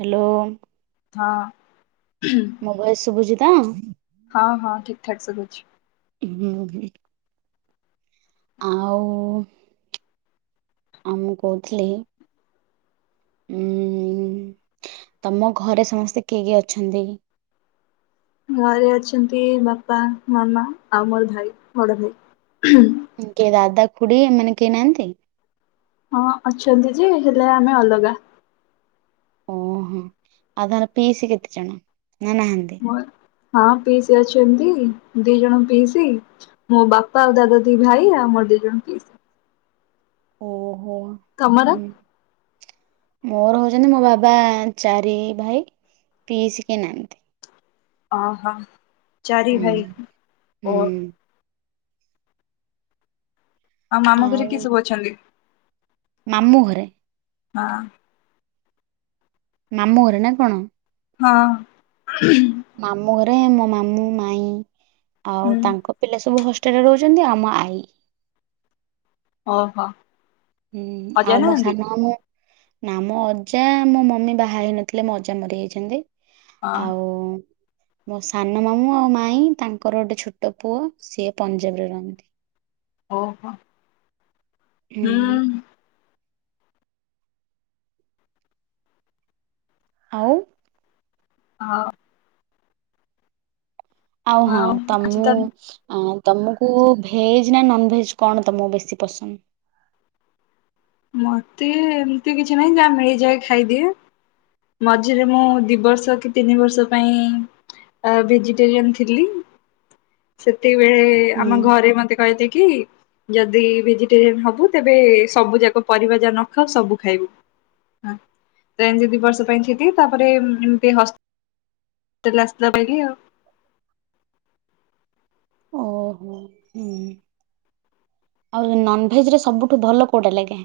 Hello! ହଁ,। ମୋ voice ସୁଭୁଛି ତ? ହଁ, ହଁ, ଠିକ ଠାକ୍ ସୁଭୁ। ହୁଁ, ହୁଁ। ଆଉ, ଆ ମୁଁ କହୁଥିଲି ହୁଁ, ତମ ଘରେ ସମସ୍ତେ କିଏ କିଏ ଅଛନ୍ତି? ଘରେ ଅଛନ୍ତି, ବାପା, ମାମା, ଆଉ ମୋର ଭାଇ ବଡ ଭାଇ। କିଏ ଦାଦା, ଖୁଡି ଏମାନେ କେହି ନାହାନ୍ତି? ହଁ, ଅଛନ୍ତି ଯେ, ହେଲେ ଆମେ ଅଲଗା। ଓହୋ! ଆଉ ତାହେଲେ ପିଇସି କେତେଜଣ ନା ନାହାନ୍ତି? ହଁ, ପିଇସି ଅଛନ୍ତି। ଦି ଜଣ ପିଇସି। ମୋ ବାପା ଆଉ ଦାଦା ଦି ଭାଇ, ଆଉ ମୋର ଦିଇ ଜଣ ପିଇସି। ଓହୋ! ତମର? ହୁଁ। ମୋର ହଉଛନ୍ତି, ମୋ ବାବା ଚାରି ଭାଇ ପିଇସି କିଏ ନାହାନ୍ତି। ଅହ, ଚାରି ଭାଇ ହୁଁ ଓ ହୁଁ ଆଉ ମାମୁଁ ଘରେ କିଏ ସବୁ ଅଛନ୍ତି? ମାମୁଁ ଘରେ? ହଁ। ମାମୁଁ ଘରେ ନା କଣ? ହଁ। ମାମୁଁ ଘରେ, ମୋ ମାମୁଁ, ମାଇଁ ହୁଁ ଆଉ ତାଙ୍କ ପିଲା ସବୁ ହଷ୍ଟେ ହଷ୍ଟେଲ ରେ ରହୁଛନ୍ତି ଆଉ ମୋ ଆଈ ଓହୋ! ହୁଁ, ଅଜା ଆଉ ମୋ ନାହାନ୍ତି? ସାନ ମାମୁଁ ନାଁ ମୋ ଅଜା ମୋ ମମି ବାହା ହେଇନଥିଲେ ମୋ ଅଜା ମରିଯାଇଛନ୍ତି। ହଁ ଆଉ ମୋ ସାନ ମାମୁଁ ଆଉ ମାଇଁ ତାଙ୍କର ଗୋଟେ ଛୋଟ ପୁଅ ସିଏ ପଞ୍ଜାବରେ ରହନ୍ତି। ଓହୋ! ହୁଁ। ଆଉ? ହଁ। ଆଉ ହଁ ତ ଆଜି ମୁଁ ତାହେଲେ ଆ ତମକୁ ଭେଜ୍‌ ନା ନନ୍‌ ଭେଜ୍‌ କଣ ତମକୁ ବେଶୀ ପସନ୍ଦ? ମତେ ଏମିତି କିଛି ନାହିଁ ଯାହା ମିଳିଯାଏ ଖାଇଦିଏ। ମଝିରେ ମୁଁ ଦି ବର୍ଷ କି ତିନି ବର୍ଷ ପାଇଁ ଭେଜିଟେରିୟନ ଥିଲି। ସେତିକବେଳେ ହୁଁ ଆମ ଘରେ ମତେ କହିଥିଲେ କି ଯଦି ଭେଜିଟେରିଆନ ହବୁ ତେବେ ସବୁ ଯାକ ପରିବା ଯାହା ନ ଖାଉ ସବୁ ଖାଇବୁ। ତେ ଏମିତି ଦି ବର୍ଷ ପାଇଁ ଯିବି ତା ପରେ ଏମିତି ହଷ୍ [unintelligible] ଓହୋ ହୁଁ। ଆଉ ନନ୍ ଭେଜ ରେ ସବୁଠୁ ଭଲ କଉଟା ଲାଗେ?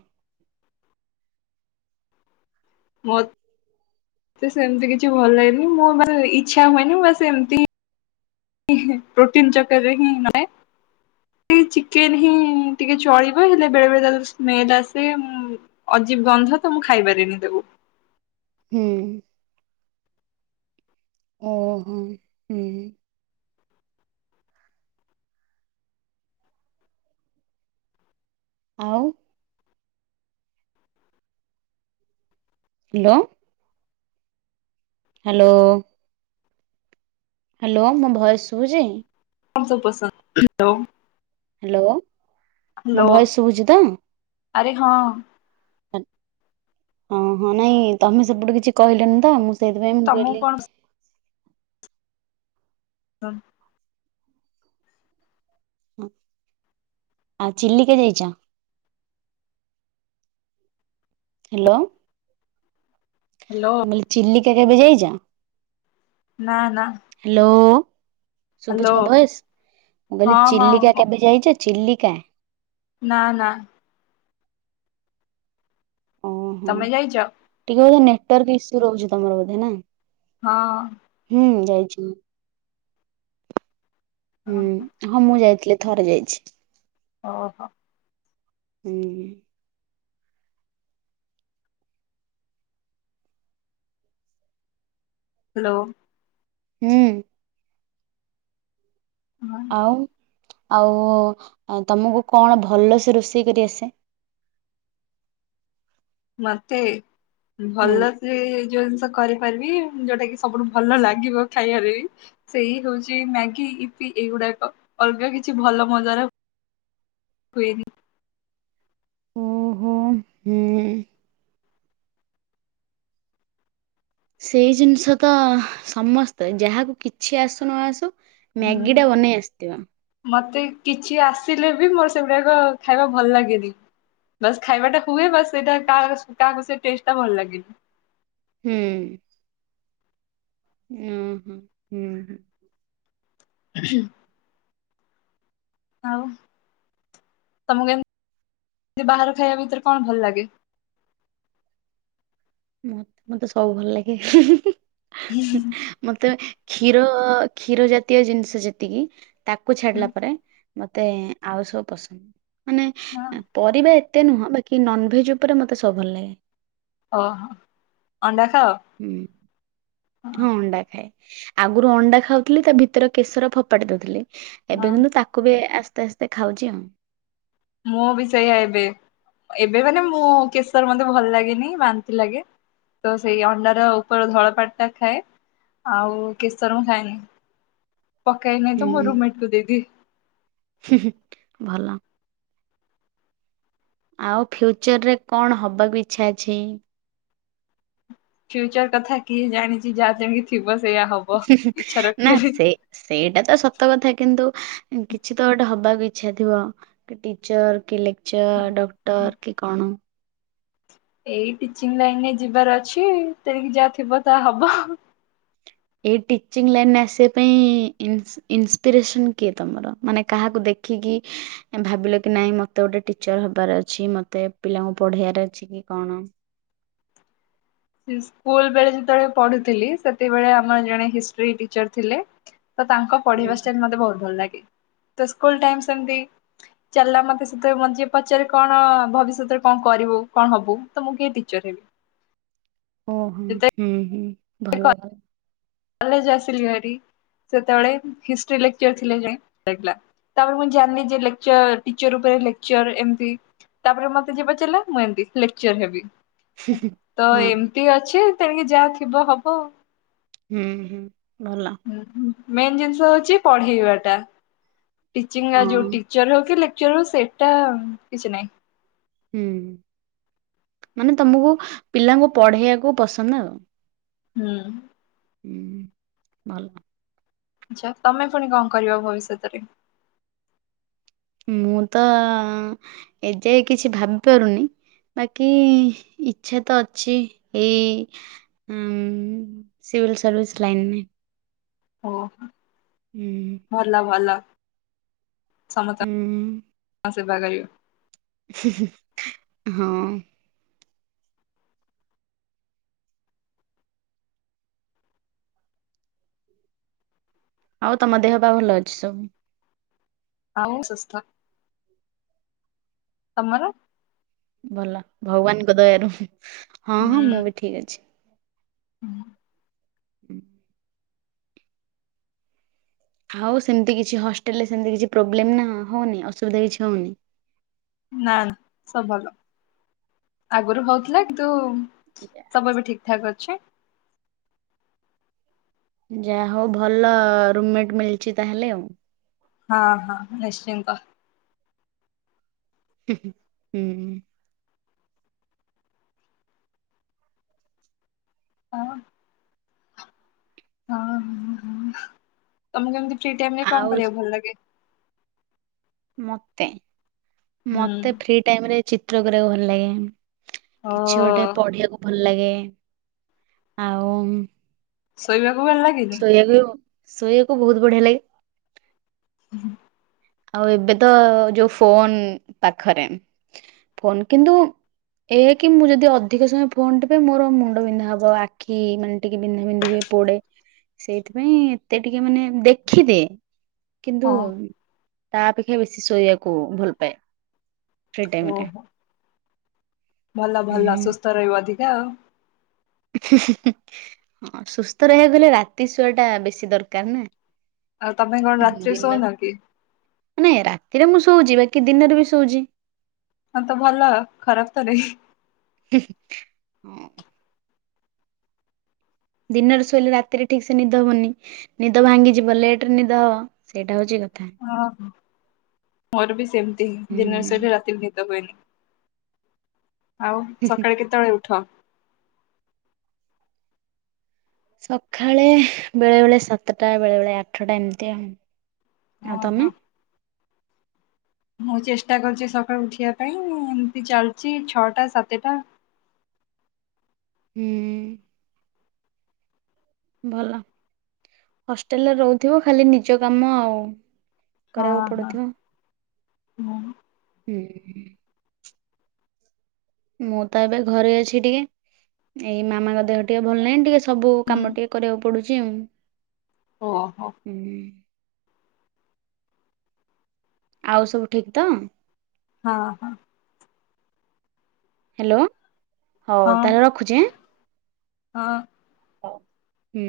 ମତେ ସେମିତି କିଛି ଭଲ ହେଇନି ମୁଁ ମାନେ ଇଚ୍ଛା ହୁଏନି ବା ସେମିତି ହିଁ। ପ୍ରୋଟିନ୍ ଚକରେ ହିଁ ନୁହେଁ। ସେ ଚିକେନ ହିଁ ଟିକେ ଚଳିବ ହେଲେ ବେଳେ ବେଳେ ତା ସ୍ମେଲ ଆସେ। ଅଜୀବ ଗନ୍ଧ ତ ମୁଁ ଖାଇପାରିବିନି ତାକୁ। ହୁଁ। ଓହୋ। ହୁଁ। ଆଉ? Hello hello. ହ୍ୟାଲୋ ମୋ ଭଏସ ଶୁଭୁଚି। କଣ ସବୁ ପସନ୍ଦ ହ୍ୟାଲୋ। ହ୍ୟାଲୋ ମୋ ହ୍ୟାଲୋ ଭଏସ ଶୁଭୁଛିିତ? ଆରେ ହଁ ହଁ ହଁ ନାଇଁ ତମେ ସେପଟୁ କିଛି କହିଲନି ତ ମୁଁ ସେଇଥିପାଇଁ ମୁଁ ତମକୁ କହିଲି କଣ ହଁ। ହଁ ଆଉ ଚିଲିକା ଯାଇଚ? ହ୍ୟାଲୋ। ହ୍ୟାଲୋ। ମୁଁ କହିଲି ଚିଲିକା କେବେ ଯାଇଛ? ନା ନା। ହ୍ୟାଲୋ ହ୍ୟାଲୋ ସୁୁଭୁଚି ମୋ ଭଏସ ମୁଁ କହିଲି ହଁ ହଁ ଚିଲିକା କେବେ ଯାଇଛ? ଚିଲିିକା। ନା ନା। ଓହୋ ତମେ ଯାଇଚ? ଟିକେ ନେଟୱାର୍କ ଇସୁ ରହୁଛି ତମର ବୋଧେ ନା? ହଁ। ହୁଁ ଯାଇଚି। ହୁଁ ହଁ ମୁଁ ଯାଇଥିଲି ଥରେ ଯାଇଛି। ଓହୋ। ହୁଁ। ହ୍ୟାଲୋ। ହୁଁ। ହଁ ଆଉ ଆଉ ତମକୁ କଣ ଭଲସେ ରୋଷେଇ କରି ଆସେ? ମତେ ହୁଁ ଭଲ ସେ ଯୋଉ ଜିନିଷ କରିପାରିବି ଯୋଉଟା କି ସବୁଠୁ ଭଲ ଲାଗିବ ଖାଇବାରେ ବି ସେଇ ହଉଛି ମ୍ୟାଗି ଇିପି ଏଇଗୁଡାକ ଅଲଗା କିଛି ଭଲ ମଜାର ହୁଏନି। ଓ ହୋ ହୁଁ। ସେଇ ଜିନିଷ ତ ସମସ୍ତେ ଯାହାକୁ କିଛି ଆସୁ ନ ଆସୁ ହୁଁ ମ୍ୟାଗିଟା ବନେଇ ଆସିଥିବ। ମତେ କିଛି ଆସିଲେ ବି ମୋର ସେଗୁଡାକ ଖାଇବା ଭଲ ଲାଗେନି। ବାସ୍ ଖାଇବାଟା ହୁଏ ବାସ୍ ସେଇଟା କାହା କାହାକୁ ସେ ଟେଷ୍ଟଟା ଭଲ ଲାଗେନି। ହୁଁ ଓ ହୋ ହୁଁ ହଁ। ହୁଁ। ଆଉ ତମକୁ ବାହାର ଖାଇବା ଭିତରେ କଣ ଭଲ ଲାଗେ? ମତେ ମତେ ସବୁ ଭଲ ଲାଗେ ମତେ କ୍ଷୀ ଯୋ କ୍ଷୀର ଜାତୀୟ ଜିନିଷ ଯେତିକି ତାକୁ ହୁଁ, ଛାଡିଲା ପରେ ମତେ ଆଉ ସବୁ ପସନ୍ଦ ହଁ, ମାନେ ପରିବା ଏତେ ନୁହଁ ବଟ କି ନନ୍ ଭେଜ୍ ଉପରେ ମତେ ସବୁ ଭଲ ଲାଗେ। ଅହ ଅଣ୍ଡା ଖାଅ? ହୁଁ। ହଁ ଅଣ୍ଡା ଖାଏ ଆଗୁରୁ ଅଣ୍ଡା ଖାଉଥିଲି ତା ଭିତରେ କେଶର ଫୋପାଡି ଦଉଥିଲି। ହଁ ଏବେ କିନ୍ତୁ ତାକୁ ବି ଆସ୍ତେ ଆସ୍ତେ ଖାଉଛି ଆଉ। ମୁଁ ବି ସେଇଆ ଏବେ ଏବେ ମାନେ ମୁଁ କେଶର ମତେ ଭଲ ଲାଗେନି ବାନ୍ତି ଲାଗେ ତ ସେଇ ଅଣ୍ଡାର ଉପର ଧଳାପାଟ ଟା ଖାଏ। ଆଉ କେଶର ମୁଁ ଖାଏନି ପକେଇନାଇତ ମୋ ହୁଁ ରୁମମେଟକୁ ଦେଇଦିଏ। ହୁଁ ହୁଁ ଭଲ। ଆଉ ଫ୍ୟୁଚର ରେ କଣ ହବାକୁ ଇଛା ଅଛି? ଫ୍ୟୁଚର କଥା କିଏ ଜାଣିଛି ଯାହା ଯେମିତି ଥିବ ସେଇୟା ହବ ହୁଁ ହୁଁ ଇଚ୍ଛା ନା ରଖିଲେ ବି ସେ ସେଇଟା ତ ସତ କଥା କିନ୍ତୁ କିଛି ତ ଗୋଟେ ହବାକୁ ଇଚ୍ଛା ଥିବ। କି ଟିଚର କି ଲେକ୍ଚର ଡକ୍ଟର କି କଣ? ଏଇ ଟିଚିଂ ଲାଇନ ରେ ଯିବାର ଅଛି ତେଣିକି ଯାହା ଥିବ ତାହା ହବ। ଏଇ ଟିଚିଂ ଲାଇନ୍ରେ ଆସିବା ପାଇଁ ଇନ୍ସ ଇନ୍ସପିରେସନ୍ କିଏ ତମର ମାନେ କାହାକୁ ଦେଖିକି ଭାବିଲ କି ନାଇଁ ମତେ ଗୋଟେ ଟିଚର ହବାର ଅଛି ମତେ ପିଲାଙ୍କୁ ପଢେଇବାର ଅଛି କି କଣ ସ୍କୁଲ ବେଳେ ଯେତେବେଳେ ପଢୁଥିଲି ସେତେବେଳେ ଆମର ଜଣେ ହିଷ୍ଟ୍ରି ଟିଚର ଥିଲେ ତ ତାଙ୍କ ହୁଁ। ପଢିବା ଷ୍ଟାଇଲ ମତେ ବହୁତ ଭଲ ଲାଗେ ତ ସ୍କୁଲ ଟାଇମ ସେମତି ଚାଲିଲା ମତେ ସେଥିରେ ମତେ ଯିଏ ପଚାରେ କଣ ଭବିଷ୍ୟତରେ କଣ କରିବୁ କଣ ହବୁ ତ ମୁଁ କୁହେ ଟିଚର ହେବି। ଓହୋ ଯେତେବେଳେ ହୁଁ ହୁଁ ଭଲ ଭଲ। କଲେଜ ଆସିଲିଭାରୀ ସେତେବେଳେ ହିଷ୍ଟ୍ରି ଲେକଚର ଥିଲେ ଜାଇଁ ହେଇଥିଲା। ତାପରେ ମୁଁ ଜାଣିଲି ଯେ ଲେଖଚର ଟିଚର ଉପରେ ଲେକ୍ଚର ଏମତି ତାପରେ ମତେ ଜିଏ ପଚାରିଲା ମୁଁ ଏମତି ଲେକଚର ହେବି। ହୁଁ ହୁଁ ତ ଏମିତି ଅଛି ତେଣିକି ଯାହା ଥିବ ହବ। ହୁଁ ହୁଁ ଭଲ। ହଁ ମେନ୍ ଜିନିଷ ହଉଛି ପଢେଇବା ଟା। ଟିଚିଙ୍ଗ ଯୋଉ ହଁ। ଟିଚର ହଉ କି ଲେକ୍ଚର ହଉ ସେଟା କିଛି ନାଇଁ। ହୁଁ ମାନେ ତମକୁ ପିଲାଙ୍କୁ ପଢେଇବାକୁ ପସନ୍ଦ ଆଉ। ହୁଁ। ହୁଁ ଭଲ। ଆଚ୍ଛା ତମେ ଫୁଣି କଣ କରିବ ଭବିଷ୍ୟତରେ। ମୁଁତ ଏଯାଏଁ କିଛି ଭାବି ପାରୁନି ବାକି ଇଚ୍ଛାତ ଅଛି ଏଇ ଉୁଁ ସିଭିିଲ ସର୍ଭିସ ଲାଇନରେ ଓହୋ। ହୁଁ। ଭଲ ଭଲ ହୁଁ ସମସ୍ତଙ୍କ ସେବା କରିବ। ହିଁ ହିଁ ହଁ ଆଉ ତମ ଦେହପା ଭଲଅଛି ସବୁ। ଆଉ ମୁଁ ସୁସ୍ଥ ତମର ଭଲ ଭଗବାନଙ୍କ ଦୟାରୁ ହଁ ହଁ ମୁଁବି ଠିକ ଅଛି। ହୁଁ। [unintelligible] ଆଉ ସେମିତି କିଛି ହଷ୍ଟେଲରେ ସେମିତି କିଛି ପ୍ରୋବ୍ଲେମନା ହଉନି ଅସୁବିଧା କିଛି ହଉନି। ନାଁ ନାଁସବୁ ଭଲ ଆଗରୁ ହଉଥିଲା କିନ୍ତୁ ସବୁବି ଠିକ ଠାକ ଅଛି। ଯାହା ହଉ ଭଲ ରୁମମେଟ ମିଳିଛି ତାହେଲେ ଆଉ ହଁ ହଁ ନିଶ୍ଚିନ୍ତ। ହୁଁ-ହୁଁ-ହୁଁ-ହୁଁ ହଁ। ହଁଁ ହୁଁ ହୁଁ ତମକୁ ଏମିତି ଫ୍ରି ଟାଇମରେ କଣ ଆଉ କରିବାକୁ ଭଲ ଲାଗେ? ମତେ ହୁଁ ମତେ ଫ୍ରି ଟାଇମରେ ଚିତ୍ର କରିବାକୁ ଭଲ ଲାଗେ। କିଛି ଗୋଟେ ଓ ପଢିବାକୁ ଭଲ ଲାଗେ ଆଉ ଶୋଇବାକୁ ଭଲ ଲାଗେ। ଶୋଇବାକୁ ଶୋଇବାକୁ ବହୁତ ବଢିଆ ଲାଗେ। [unintelligible] ଆଉ ଏବେତ ଯୋଉ ଫୋନ ପାଖରେ ଫୋନ କିନ୍ତୁ ଏଆକି ମୁଁ ଯଦି ଅଧିକ ସମୟ ଫୋନଟିପେ ମୋର ମୁଣ୍ଡ ବିନ୍ଧା ହବ ଆଖି ମାନେ ଟିକେ ବିନ୍ଧା ବିନ୍ଧି ହୁଏ। ପୋଡେ ସେଇଥିପାଇଁ ଏତେ ଟିକିଏ ମାନେ ଦେଖିଦିଏ କିନ୍ତୁ ହଁ। ତା ଅପେକ୍ଷା ବେଶୀ ଶୋଇବାକୁ ଭଲପାଏ ଫ୍ରି ଟାଇମଟା। ଓହୋ। ଭଲ ଭଲ ହୁଁ। ସୁସ୍ଥ ରହିବ ଅଧିକା ଆଉ ହିଁ ହିଁ ହୁଁ ହୁଁ ସୁସ୍ଥ ରହିବାକୁ ହେଲେ ରାତି ଶୁଆଟା ବେଶୀ ଦରକାରନା ଆଉ ତମେ କଣ ରାତିରେ ଶୋଉନକି? ନାଇଁ ରାତିରେ ମୁଁ ଶୋଉଛି ବାକି ଦିନରେବି ଶୋଉଚି। ହଁତ ଭଲ ଖରାପତ ନୁହେଁ। [unintelligible] ଉୁଁ। ଦିନରେ ଶୋଇଲେ ରାତିରେ ଠିକସେ ନିଦ ହବନି ନିଦ ଭାଙ୍ଗିଯିବ ଲେଟରେ ନିଦହବ। ସେଇଟା ହଉଚି କଥା। ହଁ ହଁ ମୋରବି ସେମତି ହୁଁ ଦିନରେ ଶୋଇଲେ ହୁଁ। ରାତିରେ ନିଦ ହୁଏନି। ଆଉ ସକାଳେ କେତେବେଳେ ଉଠ? ସକାଳେ ବେଳେବେଳେ ସାତଟା ବେଳେବେଳେ ଆଠଟା ଏମିତି ଆଉ ଆଉ ତମେ। ଓହୋ। ମୁଁ ଚେଷ୍ଟା କରୁଚି ସକାଳୁ ଉଠିବା ପାଇଁ ଏମିତି ଚାଲିଚି ଛଅଟା ସାତଟା। ହୁଁ। ଭଲ ହଷ୍ଟେଲରେ ରହୁଥିବ ଖାଲି ନିଜ କାମ ଆଉ। ହଁ କରିବାକୁ ହଁ ପଡୁଥିବ ହୁଁ। ହୁଁ। ମୁଁ ତ ଏବେ ଘରେ ଅଛି ଟିକେ। ଏଇ ମାମାଙ୍କ ଦେହ ଟିକେ ଭଲ ନାହିଁ ଟିକେ ସବୁ କାମ ଟିକେ କରିବାକୁ ପଡୁଚି ଆଉ। ଓହୋ। [unintelligible] ଆଉ ସବୁ ଠିକ୍ ତ? ହଁ ହଁ। ହ୍ୟାଲୋ ହଉ ହଁ ତାହେଲେ ରଖୁଚି। ହଁ। ହଉ ହୁଁ।